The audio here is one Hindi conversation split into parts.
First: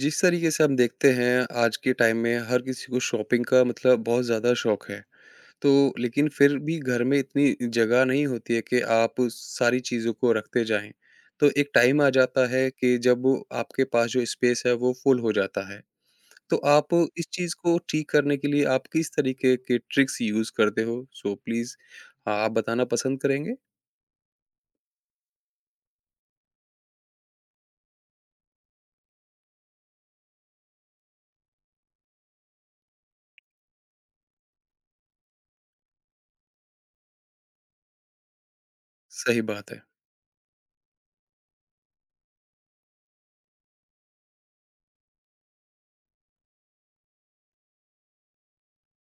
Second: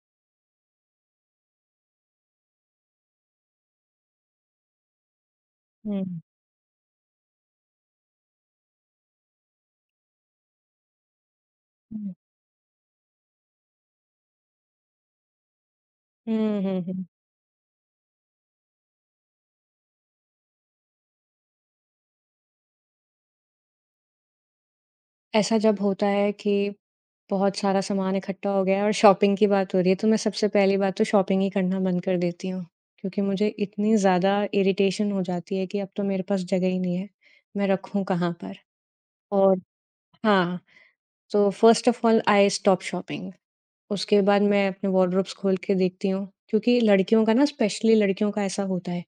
जिस तरीके से हम देखते हैं आज के टाइम में हर किसी को शॉपिंग का मतलब बहुत ज़्यादा शौक है। तो हुँ, लेकिन फिर भी घर में इतनी जगह नहीं होती है कि आप उस सारी चीज़ों को रखते जाएँ। तो एक टाइम आ हुँ। जाता है कि जब वो आपके पास जो स्पेस है वो फुल हो जाता है। तो हुँ, हुँ, आप हुँ। इस चीज़ को ठीक करने के लिए आप किस तरीके के ट्रिक्स यूज़ करते हो? सो प्लीज़ हाँ, आप बताना पसंद करेंगे? ऐसा जब होता है कि बहुत सारा सामान इकट्ठा हो गया है और शॉपिंग की बात हो रही है, तो मैं सबसे पहली बात तो शॉपिंग ही करना बंद कर देती हूँ। क्योंकि मुझे इतनी ज़्यादा इरिटेशन हो जाती है कि अब तो मेरे पास जगह ही नहीं है, मैं रखूँ कहाँ पर? सही और बात है। हाँ, तो first of all I stop shopping. उसके बाद मैं अपने वार्डरोब्स खोल के देखती हूँ, क्योंकि लड़कियों का ना स्पेशली लड़कियों का ऐसा होता है।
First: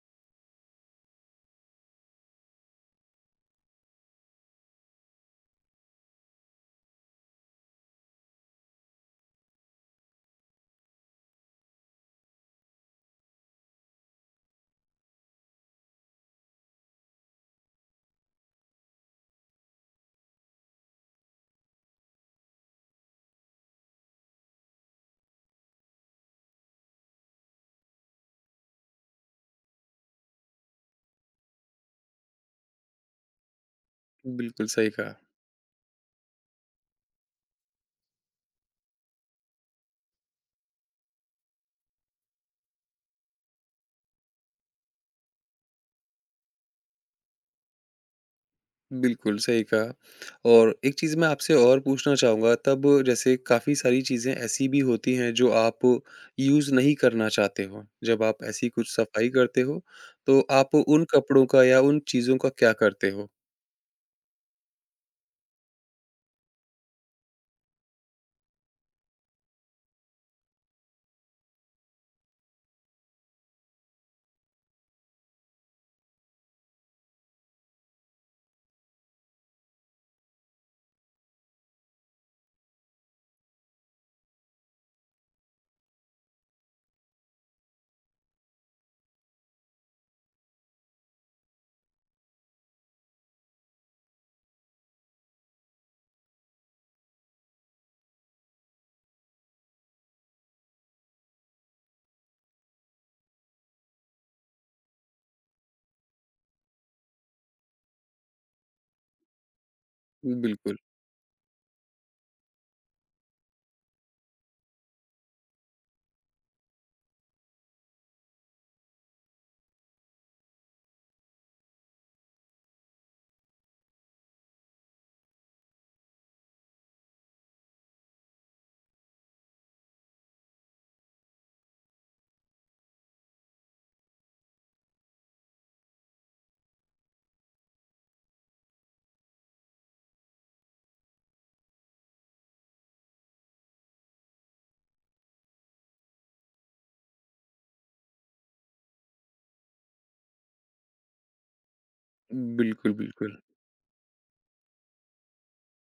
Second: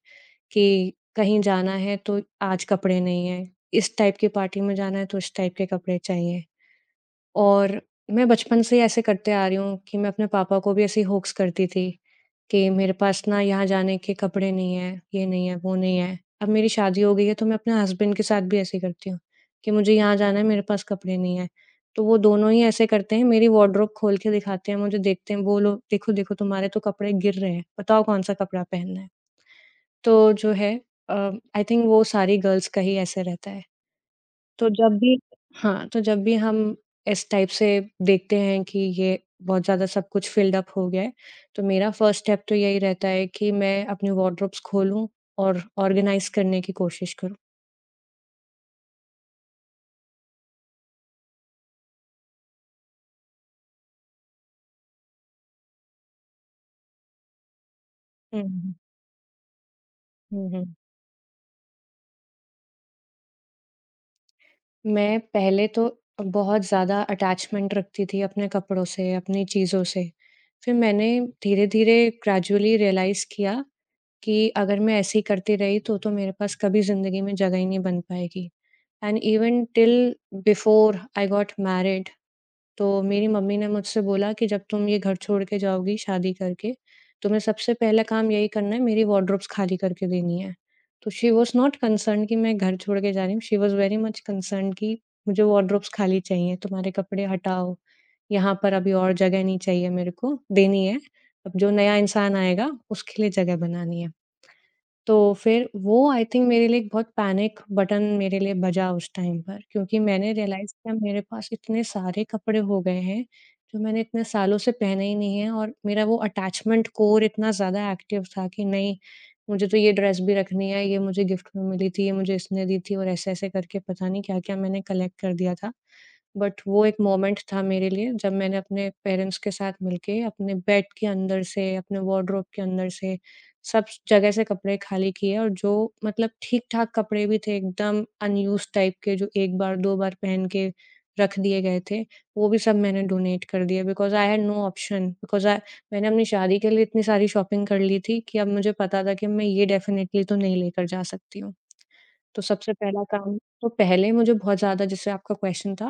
कि कहीं जाना है तो आज कपड़े नहीं हैं, इस टाइप की पार्टी में जाना है तो इस टाइप के कपड़े चाहिए। और मैं बचपन से ही ऐसे करते आ रही हूँ कि मैं अपने पापा को भी ऐसे ही होक्स करती थी कि मेरे पास ना यहाँ जाने के कपड़े नहीं हैं, ये नहीं है, वो नहीं है। अब मेरी शादी हो गई है तो मैं अपने हस्बैंड के साथ भी ऐसे ही करती हूँ कि मुझे यहाँ जाना है, मेरे पास कपड़े नहीं हैं। तो वो दोनों ही ऐसे करते हैं, मेरी वार्डरोब खोल के दिखाते हैं मुझे, देखते हैं, "वो लो, देखो, देखो तुम्हारे तो कपड़े गिर रहे हैं, बताओ कौन-सा कपड़ा पहनना है।" तो जो है अ, आई थिंक वो सारी गर्ल्स का ही ऐसा रहता है। बिल्कुल तो सही जब कहा। भी हाँ, तो जब भी हम इस टाइप से देखते हैं कि ये बहुत ज़्यादा सब कुछ फ़िल्ड अप हो गया है, तो मेरा फर्स्ट स्टेप तो यही रहता है कि मैं अपने वार्डरोब्स खोलूँ और ऑर्गनाइज़ करने की कोशिश करूँ। बिल्कुल, सही कहा और एक चीज़ मैं आपसे और पूछना चाहूँगा तब जैसे काफ़ी सारी चीज़ें ऐसी भी होती हैं जो आप यूज़ नहीं करना चाहते हो। जब हुँ, आप ऐसी हुँ। कुछ सफाई करते हो, तो हुँ, हुँ। आप उन कपड़ों का या उन चीज़ों का क्या करते हो? मैं पहले तो बहुत ज़्यादा अटैचमेंट रखती थी अपने कपड़ों से, अपनी चीज़ों से। फिर मैंने धीरे-धीरे ग्रेजुअली रियलाइज़ किया कि अगर मैं ऐसे ही करती रही तो मेरे पास कभी ज़िंदगी में जगह ही नहीं बन पाएगी। And even till before I got married तो मेरी मम्मी ने मुझसे बोला कि जब तुम ये घर छोड़ के जाओगी शादी करके, तुम्हें सबसे पहला काम यही करना है मेरी वार्डरोब्स खाली करके देनी है। तो शी वाज़ नॉट कंसर्न्ड कि मैं घर छोड़ के जा रही हूँ, she was very much concerned कि मुझे वार्डरोब्स खाली चाहिए, तुम्हारे कपड़े हटाओ, यहाँ पर अभी और जगह नहीं चाहिए मेरे को, देनी है। अब जो नया इंसान आएगा उसके लिए जगह बनानी है। तो फिर वो आई थिंक मेरे लिए एक बहुत पैनिक बटन मेरे लिए बजा उस टाइम पर क्योंकि मैंने रियलाइज़ बिल्कुल। किया मेरे पास इतने सारे कपड़े हो गए हैं, जो मैंने इतने सालों से पहने ही नहीं है और मेरा वो अटैचमेंट कोर इतना ज़्यादा एक्टिव था कि नहीं, मुझे तो ये ड्रेस भी रखनी है, ये मुझे गिफ्ट में मिली थी, ये मुझे इसने दी थी और ऐसे-ऐसे करके पता नहीं क्या-क्या मैंने कलेक्ट कर दिया था। बट वो एक मोमेंट था मेरे लिए जब मैंने अपने पेरेंट्स के साथ मिलके अपने बेड के अंदर से, अपने वार्डरोब के अंदर से सब जगह से कपड़े खाली किए और जो मतलब ठीक-ठाक कपड़े भी थे एकदम अनयूज़्ड टाइप के जो 1 बार 2 बार पहन के रख दिए गए थे, वो भी सब मैंने डोनेट कर दिए because I had no option because I मैंने अपनी शादी के लिए इतनी सारी शॉपिंग कर ली थी कि अब मुझे पता था कि मैं ये डेफ़िनेटली तो नहीं लेकर जा सकती हूँ। तो सबसे बिल्कुल, पहला काम बिल्कुल। तो पहले मुझे बहुत ज़्यादा जैसे आपका क्वेश्चन था,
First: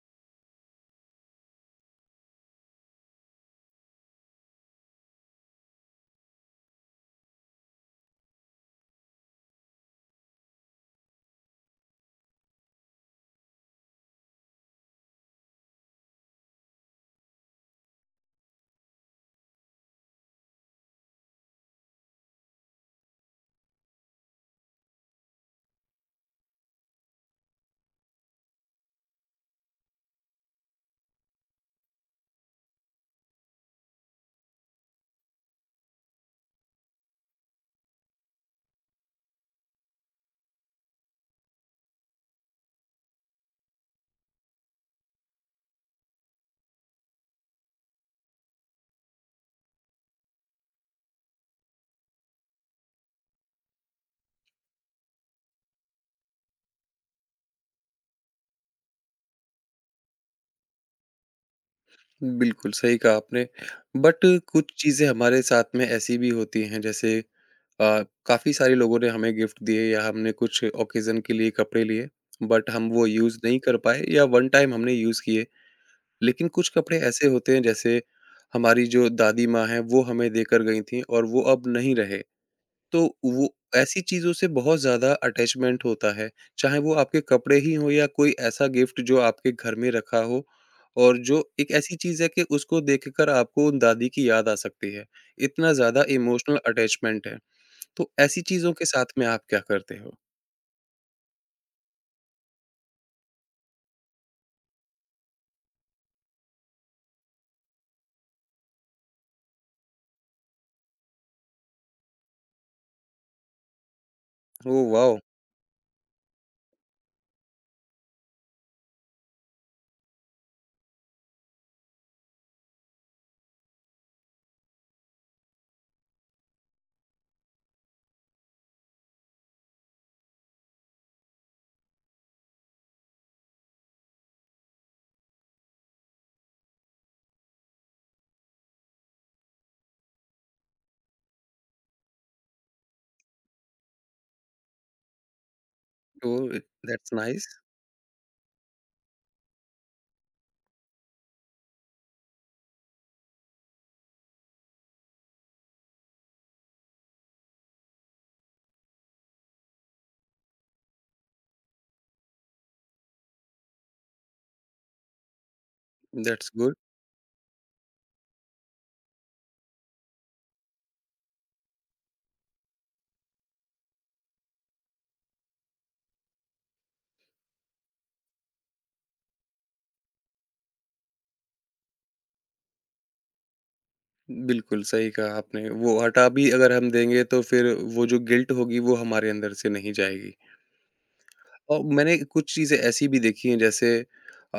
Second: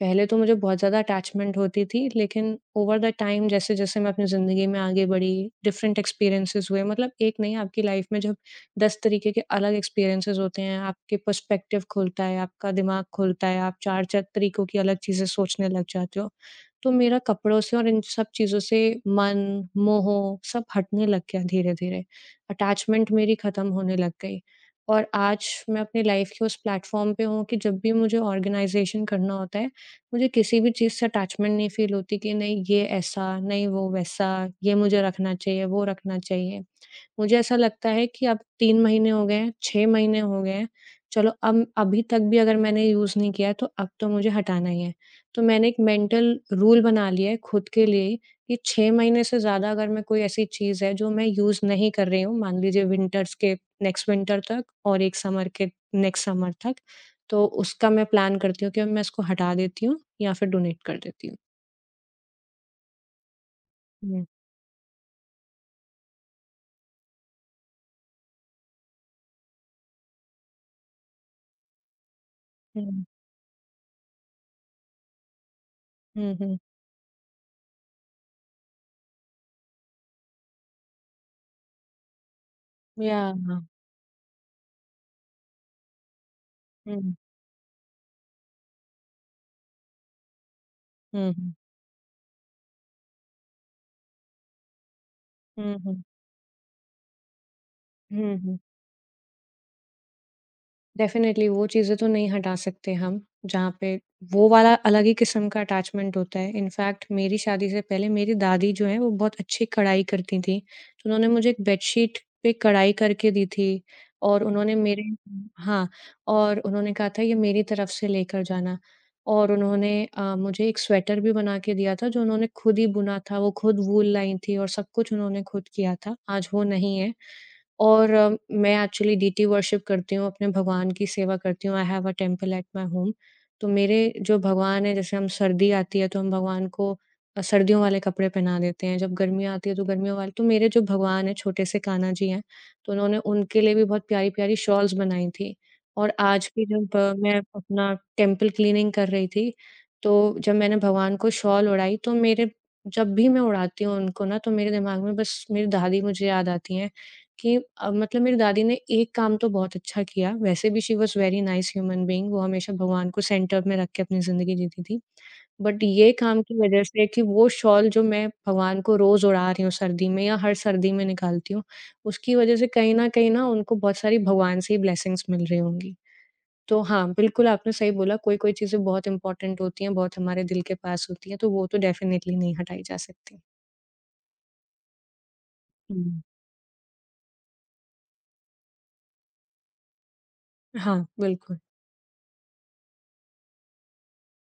पहले तो मुझे बहुत ज़्यादा अटैचमेंट होती थी, लेकिन ओवर द टाइम जैसे-जैसे मैं अपनी ज़िंदगी में आगे बढ़ी, डिफरेंट एक्सपीरियंसेस हुए, मतलब एक नहीं आपकी लाइफ में जब 10 तरीके के अलग एक्सपीरियंसेस होते हैं, आपके पर्सपेक्टिव खुलता है, आपका दिमाग खुलता है, आप 4-4 तरीकों की अलग चीज़ें सोचने लग जाते हो। तो मेरा कपड़ों से और इन सब चीज़ों से मन, मोह सब हटने लग गया धीरे-धीरे। अटैचमेंट मेरी खत्म होने लग गई। और आज मैं अपनी लाइफ़ के उस प्लेटफ़ॉर्म पे हूँ कि जब भी मुझे ऑर्गेनाइज़ेशन करना होता है, मुझे किसी भी चीज़ से अटैचमेंट नहीं फ़ील होती कि नहीं ये ऐसा, नहीं वो वैसा, ये मुझे रखना चाहिए, वो रखना चाहिए। मुझे ऐसा लगता है कि अब 3 महीने हो गए हैं, 6 महीने हो गए हैं, चलो अब अभी तक भी अगर मैंने यूज़ नहीं किया है तो अब तो मुझे हटाना ही है। तो मैंने एक मेंटल रूल बना लिया है खुद के लिए ही कि 6 महीने से ज़्यादा अगर मैं कोई ऐसी चीज़ है जो मैं यूज़ नहीं कर रही हूँ, मान लीजिए विंटर्स के नेक्स्ट विंटर तक और 1 समर के नेक्स्ट समर तक, तो उसका मैं प्लान करती हूँ कि अब मैं इसको हटा देती हूँ या फिर डोनेट कर देती हूँ। बिल्कुल, सही कहा आपने। बट हुँ, कुछ चीज़ें हमारे साथ में ऐसी भी होती हैं जैसे काफ़ी सारे लोगों ने हमें गिफ्ट दिए या हमने कुछ ऑकेज़न के लिए कपड़े लिए, बट हम हुँ, वो यूज़ नहीं कर पाए या वन टाइम हमने यूज़ किए। हुँ, लेकिन हुँ। कुछ कपड़े ऐसे होते हैं जैसे हमारी जो दादी माँ हैं, वो हमें देकर गई थीं और वो अब नहीं रहे। तो या वो हाँ। ऐसी चीज़ों से बहुत ज़्यादा अटैचमेंट होता है, चाहे वो हुँ, आपके कपड़े ही हों या कोई ऐसा गिफ्ट जो आपके घर में रखा हो और हुँ, जो हुँ। एक ऐसी चीज़ है कि उसको देखकर आपको उन दादी की याद आ सकती है। इतना हुँ, हुँ। ज़्यादा इमोशनल अटैचमेंट है, तो हुँ, ऐसी हुँ। चीज़ों के साथ में आप क्या करते हो? डेफ़िनिटली वो चीज़ें तो नहीं हटा सकते हम, जहाँ पे वो वाला अलग ही किस्म का अटैचमेंट होता है। इनफ़ैक्ट मेरी शादी से पहले मेरी दादी जो है वो बहुत अच्छी कढ़ाई करती थीं, तो उन्होंने मुझे एक बेडशीट पे कढ़ाई करके दी थी और उन्होंने ओह मेरे वाओ! हाँ, और उन्होंने कहा था ये मेरी तरफ से लेकर जाना और उन्होंने मुझे एक स्वेटर भी बना के दिया था जो उन्होंने खुद ही बुना था, वो खुद वूल लाई थी और सब कुछ उन्होंने खुद किया था, आज वो नहीं है। और मैं एक्चुअली डीटी वर्शिप करती हूँ, अपने भगवान की सेवा करती हूँ। I have a temple at my home. तो मेरे जो भगवान हैं, जैसे हम सर्दी आती है तो हम भगवान को सर्दियों वाले कपड़े पहना देते हैं, जब गर्मी आती है तो गर्मियों वाले तो मेरे जो भगवान हैं, छोटे से कान्हा जी हैं, तो उन्होंने उनके लिए भी बहुत प्यारी-प्यारी शॉल्स बनाई थी। और आज ओह भी जब दैट्स मैं नाइस, अपना टेम्पल क्लीनिंग कर रही थी, तो जब मैंने भगवान को शॉल ओढ़ाई तो मेरे जब भी मैं ओढ़ाती हूँ उनको ना, तो मेरे दिमाग में बस मेरी दादी मुझे याद आती हैं। कि मतलब मेरी दादी ने एक काम तो बहुत अच्छा किया, वैसे भी she was very nice human being, वो हमेशा भगवान को सेंटर में रख के अपनी ज़िंदगी जीती थी। बट ये काम दैट्स की गुड। वजह से कि वो शॉल जो मैं भगवान को रोज़ ओढ़ा रही हूँ सर्दी में या हर सर्दी में निकालती हूँ, उसकी वजह से कहीं न कहीं ना उनको बहुत सारी भगवान से ही ब्लेसिंग्स मिल रही होंगी। तो हाँ, बिल्कुल आपने सही बोला, कोई-कोई चीज़ें बहुत इम्पोर्टेंट होती हैं, बहुत हमारे दिल के पास होती हैं, तो वो तो डेफ़िनिटली नहीं हटाई जा सकती। बिल्कुल, सही कहा आपने। वो हुँ। हटा भी अगर हम देंगे तो फिर वो जो गिल्ट होगी वो हमारे अंदर से नहीं जाएगी। हाँ, बिल्कुल। और मैंने कुछ चीज़ें ऐसी भी देखी हैं जैसे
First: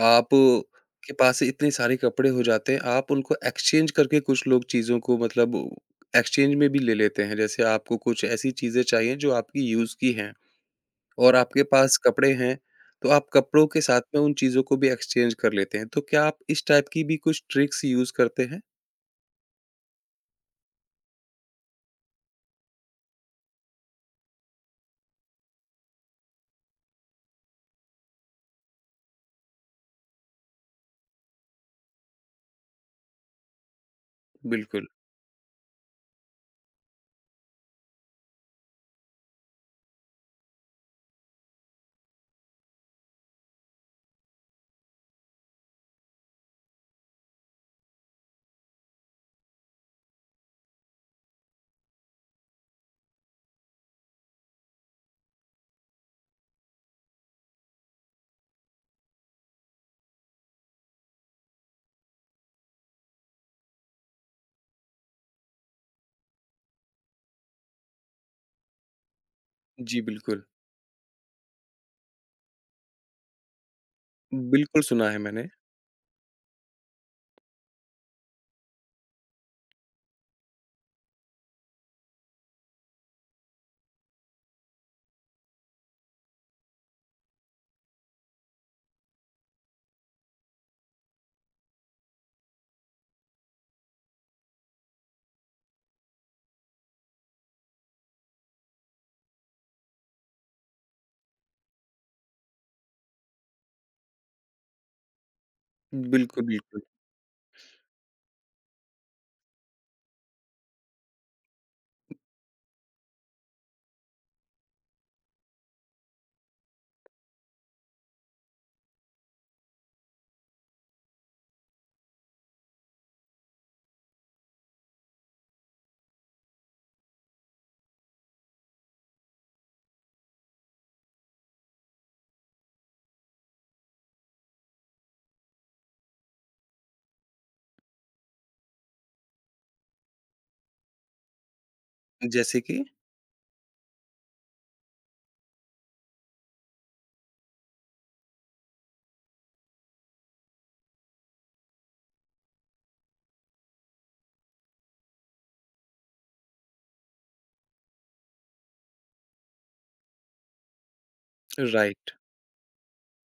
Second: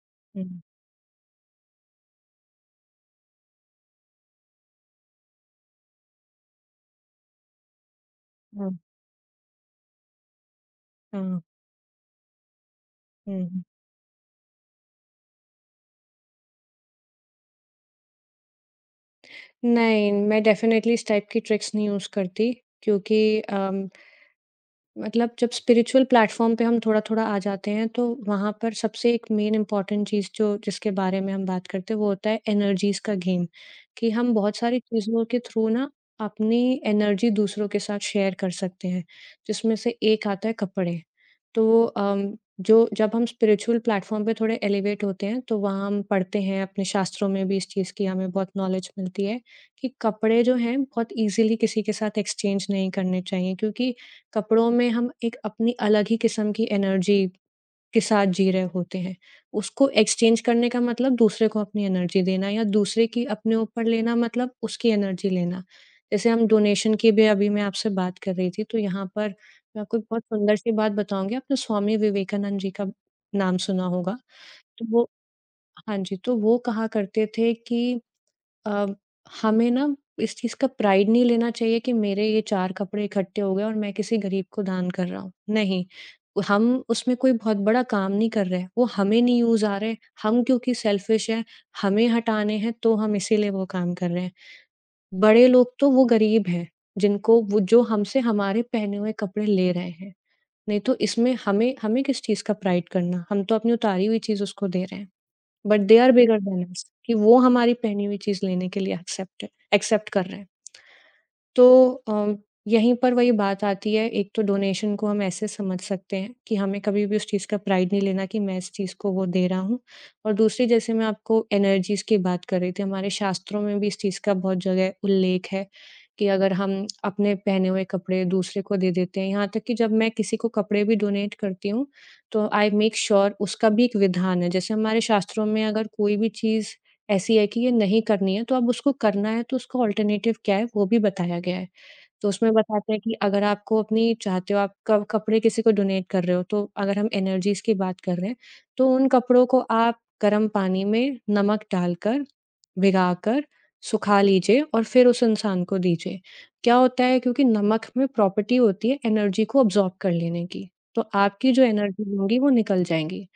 आप हुँ, के पास इतने सारे कपड़े हो जाते हैं, आप उनको एक्सचेंज करके कुछ लोग चीज़ों को मतलब एक्सचेंज में भी ले लेते हैं। जैसे आपको कुछ ऐसी हाँ, चीज़ें चाहिए जो आपकी यूज़ की हैं और हाँ, आपके पास कपड़े हैं, तो आप हुँ। कपड़ों के साथ में उन चीज़ों को भी एक्सचेंज कर लेते हैं। तो क्या आप इस टाइप की भी कुछ ट्रिक्स यूज़ करते हैं? नहीं, मैं डेफ़िनेटली इस टाइप की ट्रिक्स नहीं यूज़ करती क्योंकि मतलब जब स्पिरिचुअल प्लेटफॉर्म पे हम थोड़ा-थोड़ा आ जाते हैं, तो वहाँ पर सबसे एक मेन इम्पोर्टेंट चीज़ जो जिसके बारे में हम बात करते हैं, वो होता है एनर्जीज़ का गेम, कि हम बहुत सारी बिल्कुल। चीज़ों के थ्रू ना अपनी एनर्जी दूसरों के साथ शेयर कर सकते हैं, जिसमें से एक आता है कपड़े। तो वो अम, जो जब हम स्पिरिचुअल प्लेटफॉर्म पे थोड़े एलिवेट होते हैं, तो वहाँ हम पढ़ते हैं, अपने शास्त्रों में भी इस चीज़ की हमें बहुत नॉलेज मिलती है कि कपड़े जो हैं, बहुत ईज़िली किसी के साथ एक्सचेंज नहीं करने चाहिए क्योंकि कपड़ों में हम एक अपनी अलग ही किस्म की एनर्जी के साथ जी रहे होते हैं। उसको एक्सचेंज करने का मतलब दूसरे को अपनी एनर्जी देना या दूसरे की अपने ऊपर लेना मतलब उसकी एनर्जी लेना। जैसे हम डोनेशन की भी अभी मैं आपसे बात कर रही थी, तो यहाँ पर मैं आपको जी, एक बहुत बिल्कुल। सुंदर-सी बात बताऊँगी। आपने स्वामी विवेकानंद जी का नाम सुना होगा। बिल्कुल तो वो सुना है मैंने। हाँ जी, तो वो कहा करते थे कि अ, हमें ना इस चीज़ का प्राइड नहीं लेना चाहिए कि मेरे ये 4 कपड़े इकट्ठे हो गए और मैं किसी गरीब को दान कर रहा हूँ। नहीं, हम उसमें कोई बहुत बड़ा काम नहीं कर रहे हैं। वो हमें नहीं यूज़ आ रहे, हम क्योंकि सेल्फिश हैं, हमें हटाने हैं तो हम इसीलिए वो काम कर रहे हैं। बड़े लोग तो वो गरीब हैं, जिनको वो जो हमसे हमारे पहने हुए कपड़े ले रहे हैं। नहीं तो इसमें हमें हमें किस चीज़ का प्राइड करना? हम तो अपनी उतारी हुई चीज़ उसको दे रहे हैं। बट दे आर बिगर बिल्कुल, देन बिल्कुल। अस कि वो हमारी पहनी हुई चीज़ लेने के लिए एक्सेप्ट है, एक्सेप्ट कर रहे हैं। तो अ, यहीं पर वही बात आती है। एक तो डोनेशन को हम ऐसे समझ सकते हैं कि हमें कभी भी उस चीज़ का प्राइड नहीं लेना कि मैं इस चीज़ को वो दे रहा हूँ। और दूसरी, जैसे मैं आपको एनर्जीज़ की बात कर रही थी, हमारे शास्त्रों में भी इस चीज़ का बहुत जगह उल्लेख है कि अगर हम अपने पहने हुए कपड़े दूसरे को दे देते हैं, यहाँ तक कि जब मैं किसी को कपड़े भी डोनेट करती हूँ, तो आई मेक श्योर उसका भी एक विधान है। जैसे हमारे शास्त्रों में अगर कोई भी चीज़ ऐसी है कि ये नहीं करनी है, तो अब उसको करना है तो उसका अल्टरनेटिव क्या है वो भी बताया गया है। तो उसमें जैसे कि? बताते हैं कि अगर आपको अपनी चाहते हो, आप क कपड़े किसी को डोनेट कर रहे हो, तो अगर हम एनर्जीज़ की बात कर रहे हैं, तो उन कपड़ों को आप गर्म पानी में नमक डालकर, भिगाकर, सुखा लीजिए और फिर उस इंसान को दीजिए। क्या होता है, क्योंकि नमक में प्रॉपर्टी होती है एनर्जी को अब्ज़ॉर्ब कर लेने की, तो आपकी जो एनर्जी राइट। होंगी वो निकल जाएँगी।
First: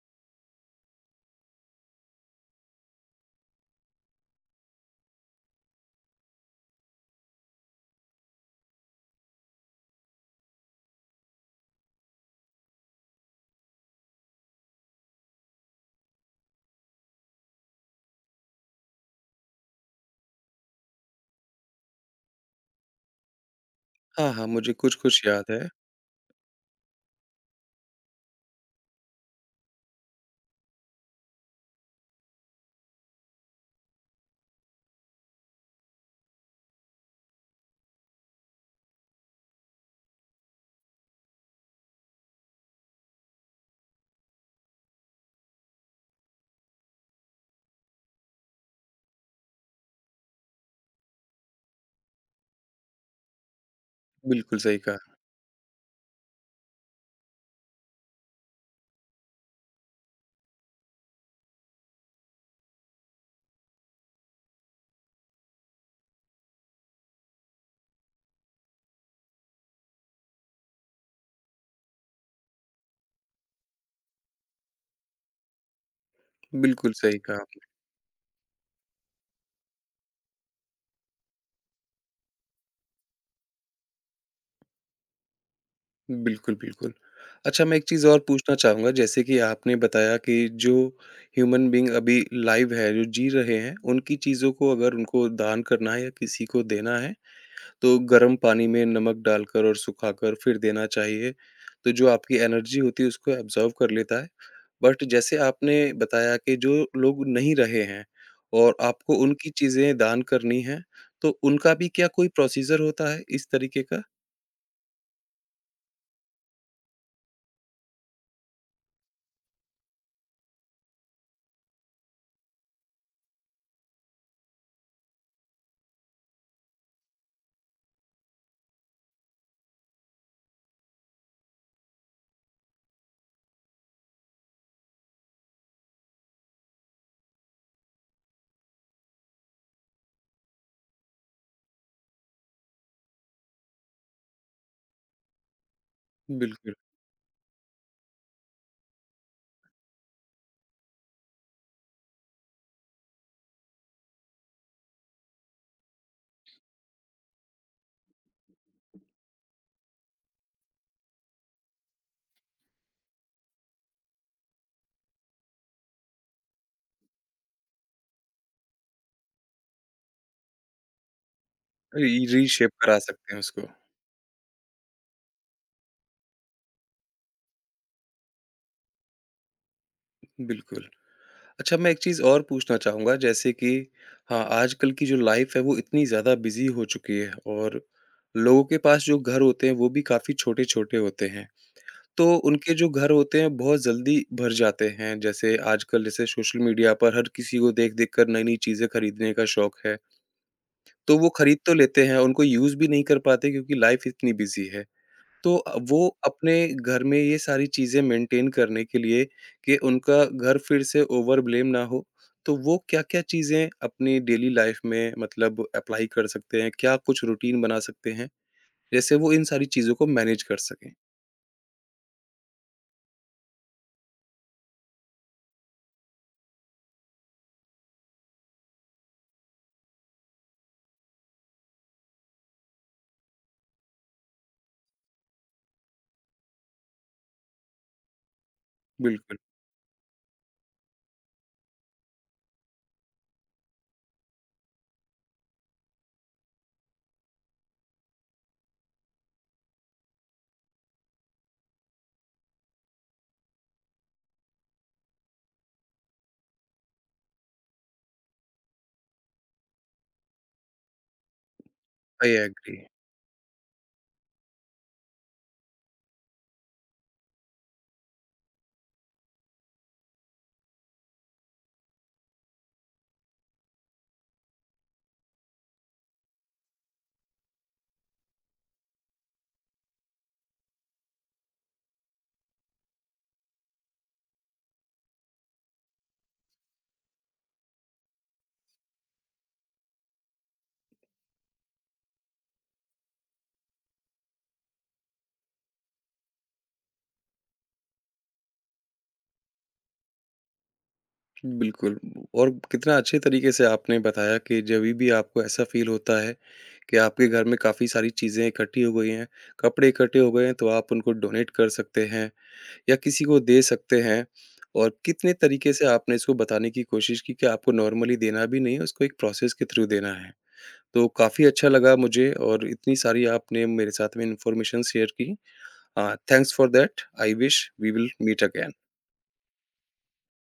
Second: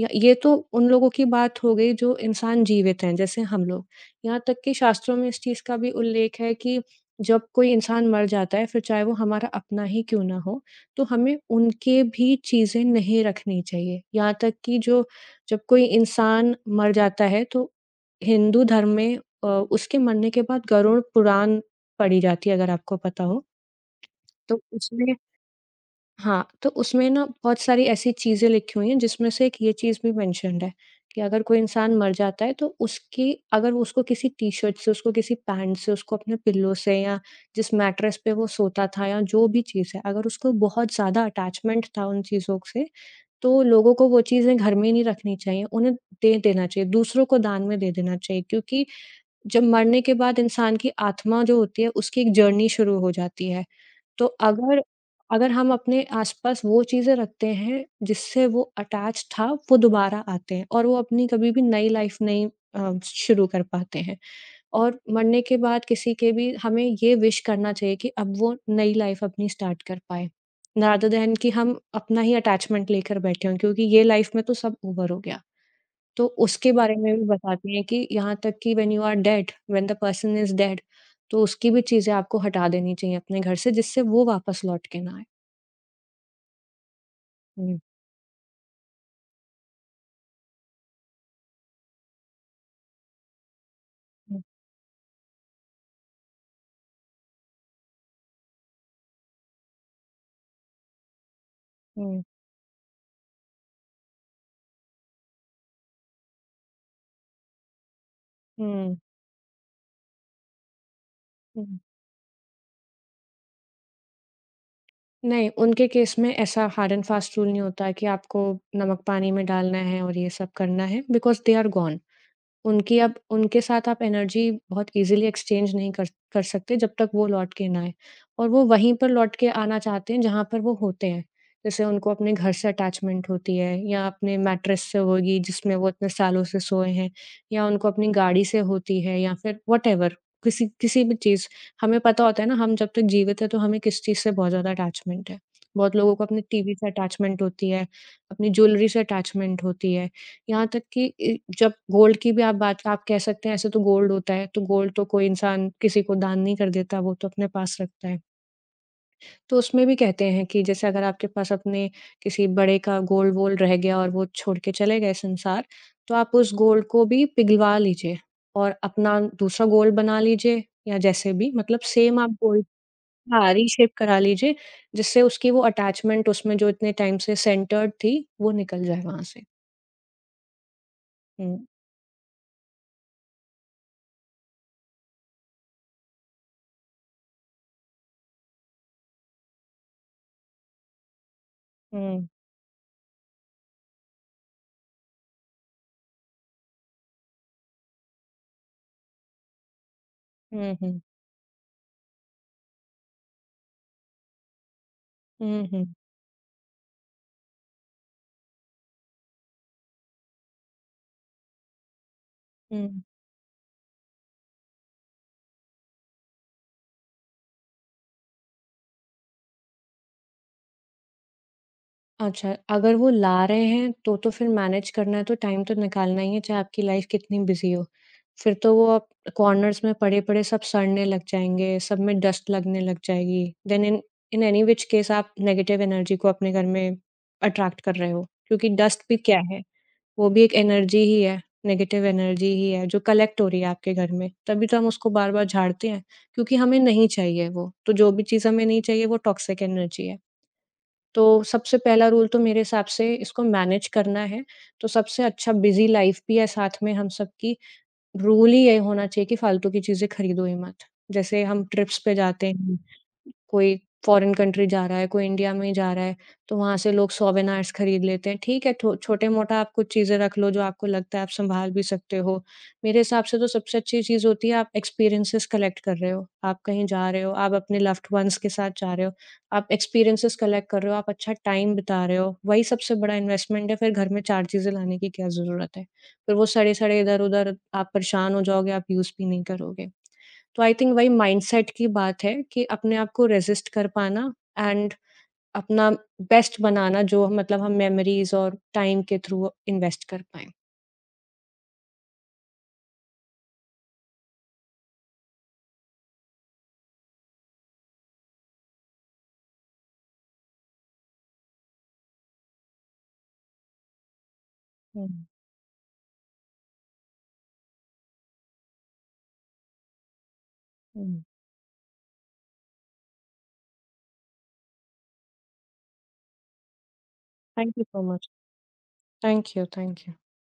या ये तो उन लोगों की बात हो गई जो इंसान जीवित हैं, जैसे हम लोग। यहाँ तक कि शास्त्रों में इस चीज़ का भी उल्लेख है कि जब कोई इंसान मर जाता है, फिर चाहे वो हमारा अपना ही क्यों ना हो, तो हमें उनके भी चीज़ें नहीं रखनी चाहिए। यहाँ तक कि जो जब कोई इंसान मर जाता है, तो हिंदू धर्म में उसके मरने के बाद गरुड़ पुराण पढ़ी जाती है, अगर आपको पता हो। हाँ, हाँ, तो मुझे उसमें, कुछ-कुछ याद है। हाँ, तो उसमें ना बहुत सारी ऐसी चीज़ें लिखी हुई हैं जिसमें से एक ये चीज़ भी मेंशन्ड है कि अगर कोई इंसान मर जाता है तो उसकी, अगर वो उसको किसी टी-शर्ट से, उसको किसी पैंट से, उसको अपने पिल्लो से, या जिस मैट्रेस पे वो सोता था या जो भी चीज़ है, अगर उसको बहुत ज़्यादा अटैचमेंट था उन चीज़ों से, तो लोगों को वो चीज़ें घर में नहीं रखनी चाहिए, उन्हें दे देना चाहिए, दूसरों को दान में दे देना चाहिए, क्योंकि जब मरने के बाद इंसान की आत्मा जो होती है, उसकी एक जर्नी शुरू हो जाती है। तो बिल्कुल सही अगर कहा। अगर हम अपने आस-पास वो चीज़ें रखते हैं, जिससे वो अटैच था, वो दोबारा आते हैं और वो अपनी कभी भी नई लाइफ़ नहीं, शुरू कर पाते हैं। और मरने के बाद किसी के भी हमें ये विश करना चाहिए कि अब वो नई लाइफ़ अपनी स्टार्ट कर पाए, रादर दैन कि हम अपना ही अटैचमेंट लेकर बैठे हों, क्योंकि ये लाइफ़ में तो सब ओवर हो गया। तो उसके बिल्कुल बारे में सही भी कहा बताती हैं कि यहाँ तक कि when you are dead, when the person is dead, तो उसकी भी चीज़ें आपको हटा देनी चाहिए अपने घर से, जिससे वो वापस लौट के ना आए। आपने। बिल्कुल, बिल्कुल। अच्छा मैं हुँ, एक चीज़ और पूछना चाहूँगा जैसे कि आपने बताया कि जो ह्यूमन बीइंग अभी लाइव है, जो जी रहे हैं, उनकी हुँ, चीज़ों को अगर उनको दान करना है या किसी को देना है, तो गर्म पानी में नमक डालकर और सुखाकर फिर देना चाहिए। तो जो हुँ, आपकी एनर्जी होती है उसको एब्ज़ॉर्ब कर लेता है। बट जैसे आपने बताया कि जो लोग नहीं रहे हैं और हुँ, आपको उनकी चीज़ें दान करनी हैं, तो उनका हुँ। भी क्या कोई प्रोसीज़र होता है इस तरीके का? नहीं, उनके केस में ऐसा हार्ड एंड फास्ट रूल नहीं होता है कि आपको नमक पानी में डालना है और ये सब करना है, बिकॉज़ दे आर गॉन। उनकी, आप उनके साथ आप एनर्जी बहुत ईज़िली एक्सचेंज नहीं कर कर सकते जब तक वो लौट के ना आएँ। और वो वहीं पर लौट के आना चाहते हैं जहाँ पर वो होते हैं। जैसे उनको अपने घर से अटैचमेंट होती है, या अपने मैट्रेस से होगी जिसमें वो इतने सालों से सोए हैं, या उनको अपनी गाड़ी से होती है, या फिर व्हाटएवर किसी किसी भी चीज़। हमें पता होता है ना, हम जब तक जीवित हैं तो हमें किस चीज़ से बहुत ज़्यादा अटैचमेंट है। बहुत लोगों को अपने टीवी बिल्कुल। से अटैचमेंट होती है, अपनी ज्वेलरी से अटैचमेंट होती है। यहाँ तक कि इ जब गोल्ड की भी, आप बात आप कह सकते हैं, ऐसे तो गोल्ड होता है, तो गोल्ड तो कोई इंसान किसी को दान नहीं कर देता, वो तो अपने पास रखता है। तो उसमें भी कहते हैं कि जैसे अगर आपके पास अपने किसी बड़े का गोल्ड-वोल्ड रह गया और वो छोड़ के चले गए संसार, तो आप उस गोल्ड को भी पिघलवा लीजिए और अपना दूसरा गोल्ड बना लीजिए, या जैसे भी, मतलब री सेम आप गोल्ड, रीशेप करा सकते हैं हाँ, उसको, रीशेप करा लीजिए, जिससे उसकी वो अटैचमेंट उसमें जो इतने टाइम से सेंटर्ड थी, वो निकल जाए वहाँ से। बिल्कुल। हुँ। अच्छा मैं एक चीज़ और पूछना चाहूँगा जैसे कि हाँ, आजकल की जो लाइफ़ है वो इतनी ज़्यादा बिज़ी हो चुकी है और लोगों के पास जो घर होते हैं वो भी काफ़ी छोटे-छोटे होते हैं। हुँ। तो उनके जो घर होते हैं बहुत जल्दी भर जाते हैं, जैसे आजकल जैसे सोशल मीडिया पर हर किसी को देख-देख कर नई-नई चीज़ें खरीदने का शौक है। हुँ, हुँ। तो वो खरीद तो लेते हैं, उनको यूज़ भी नहीं कर पाते क्योंकि लाइफ़ इतनी बिज़ी है। तो हुँ, हुँ, वो अपने घर में ये सारी चीज़ें मेंटेन करने के लिए कि उनका घर फिर से ओवर ब्लेम ना हो, तो वो हुँ। क्या-क्या चीज़ें अपनी डेली लाइफ में मतलब एप्लाई कर सकते हैं? क्या कुछ रूटीन बना सकते हैं, जैसे वो इन सारी चीज़ों को मैनेज कर सकें? अच्छा, अगर वो ला रहे हैं तो फिर मैनेज करना है तो टाइम तो निकालना ही है, चाहे आपकी लाइफ़ कितनी बिज़ी हो। फिर तो वो आप कॉर्नर्स में पड़े-पड़े सब सड़ने लग जाएँगे, सब में डस्ट लगने लग जाएगी। Then in in any which case आप नेगेटिव एनर्जी को अपने घर में अट्रैक्ट कर रहे हो, क्योंकि डस्ट भी क्या बिल्कुल, है? वो भी एक एनर्जी ही है, नेगेटिव एनर्जी ही है जो कलेक्ट हो रही है आपके घर में। तभी तो हम उसको बार-बार झाड़ते हैं, क्योंकि हमें नहीं चाहिए वो। तो जो भी चीज़ हमें नहीं चाहिए वो टॉक्सिक एनर्जी है। तो सबसे पहला रूल तो मेरे हिसाब से, इसको मैनेज करना है, तो सबसे अच्छा, बिज़ी लाइफ़ भी है साथ में हम सबकी, रूल ही ये होना चाहिए कि फालतू की चीज़ें खरीदो ही मत। जैसे हम ट्रिप्स पे आई जाते एग्री। हैं, कोई फॉरेन कंट्री जा रहा है, कोई इंडिया में ही जा रहा है, तो वहाँ से लोग सोवेनिर्स खरीद लेते हैं। ठीक है, ठो छोटे-मोटा आप कुछ चीज़ें रख लो जो आपको लगता है आप सँभाल भी सकते हो। मेरे हिसाब से तो सबसे अच्छी चीज़ होती है, आप एक्सपीरियंसेस कलेक्ट कर रहे हो। आप कहीं जा रहे हो, आप अपने लव्ड वन्स के साथ जा रहे हो, आप एक्सपीरियंसेस कलेक्ट कर रहे हो, आप अच्छा टाइम बिता रहे हो, वही सबसे बड़ा इन्वेस्टमेंट है। फिर घर में 4 चीज़ें लाने की क्या ज़रूरत है? फिर वो सड़े-सड़े इधर-उधर आप परेशान हो जाओगे, आप यूज़ भी नहीं करोगे। तो आई थिंक वही माइंडसेट की बात है कि अपने आप को रेज़िस्ट कर पाना एंड अपना बेस्ट बनाना, जो मतलब हम मेमोरीज़ और टाइम के थ्रू इन्वेस्ट कर पाएँ। बिल्कुल और कितना अच्छे तरीके से आपने बताया कि जभी भी आपको ऐसा फ़ील होता है कि आपके घर में काफ़ी सारी चीज़ें इकट्ठी हो गई हैं, कपड़े इकट्ठे हो गए हैं, तो आप उनको डोनेट कर सकते हैं। या किसी को दे सकते हैं? और हुँ, कितने तरीके से आपने इसको बताने की कोशिश की कि आपको नॉर्मली देना भी नहीं है, उसको एक प्रोसेस के थ्रू देना है? तो हुँ। काफ़ी अच्छा लगा मुझे और इतनी सारी आपने मेरे साथ में इन्फॉर्मेशन शेयर की। Thanks for that. I wish thank you we so will much. Meet again. Thank you, thank you.